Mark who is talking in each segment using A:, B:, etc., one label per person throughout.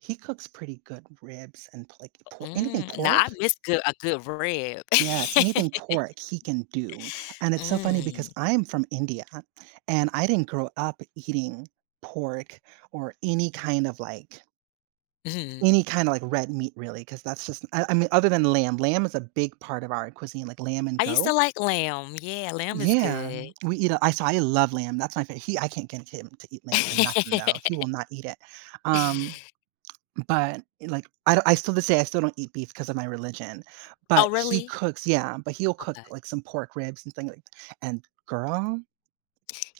A: He cooks pretty good ribs and p like,
B: Uh,
A: por anything
B: mm, now, I
A: pork.
B: missed good a good rib.
A: Yes, anything pork he can do, and it's so funny because
B: Mm.
A: I'm from India I and I didn't grow up eating pork or any kind of like
B: Mhm.
A: Any kinda, like, red meat really, 'cause that's just I I mean, other than lamb lamb is a big part of our cuisine, like, lamb and
B: I used to
A: goat.
B: like lamb, yeah, lamb is
A: Yeah,
B: good.
A: we eat, uh, I so, I love lamb. That's my fa he, I can't get him to eat lamb for nothing though. He will not eat it, um, but, like, I d I still this day I still don't eat beef 'cause of my religion, but
B: Oh,
A: he
B: really?
A: cooks Yeah, but he'll cook,
B: Okay.
A: like, some pork ribs, and things, like, and girl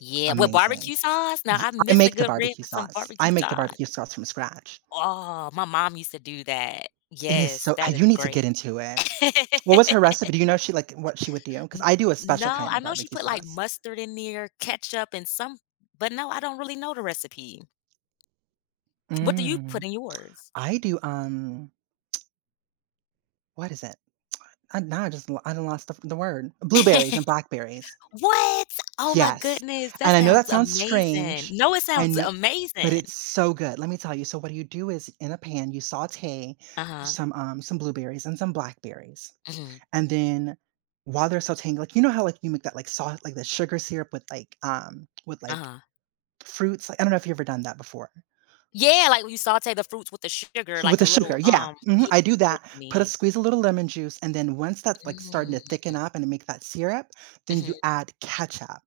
B: Yeah, with
A: Amazing,
B: barbecue sauce, now
A: y
B: I
A: I
B: miss a
A: make the
B: good rib
A: barbecue
B: with some
A: sauce.
B: barbecue
A: I make the
B: sauce.
A: barbecue sauce from scratch.
B: Oh, my mom used to do that.
A: It is,
B: Yes,
A: so
B: that is
A: you need to
B: great.
A: get into it. What was her recipe
B: N
A: do you know if she like, what she would do? 'Cause I do a special
B: no,
A: kind
B: I
A: of
B: know she
A: barbecue
B: put, like,
A: sauce.
B: mustard in there, ketchup, and some but no, I don't really know the recipe. What do you put
A: Mm,
B: in yours?
A: I do, um What is it? Uh, now I just, lo I done lost the f the word blueberries and blackberries.
B: What? Oh my
A: Yes,
B: goodness, that
A: and I know
B: sounds
A: that sounds
B: amazing.
A: strange,
B: No, it
A: I
B: sounds
A: kn but
B: amazing.
A: it's so good. Let me tell you, so, what you do is in a pan, you saute
B: Uh-huh.
A: some um, some blueberries, and some blackberries,
B: Mhm.
A: and then while they're sauteing, like you know how, like, you make that, like sauce, like, the sugar syrup with, like, um, with, like,
B: Uh-huh.
A: fruits li I don't know if you've ever done that before.
B: Yeah, like, when you saute the fruits with the sugar,
A: So, with
B: like, a
A: the
B: little
A: sugar, yeah,
B: um
A: mhm,
B: Y
A: I do
B: what
A: that,
B: you
A: put a
B: mean.
A: squeeze a little lemon juice, and then once that's, like, starting
B: Mm.
A: to thicken up, and to make that syrup, then you
B: Mhm.
A: add ketchup.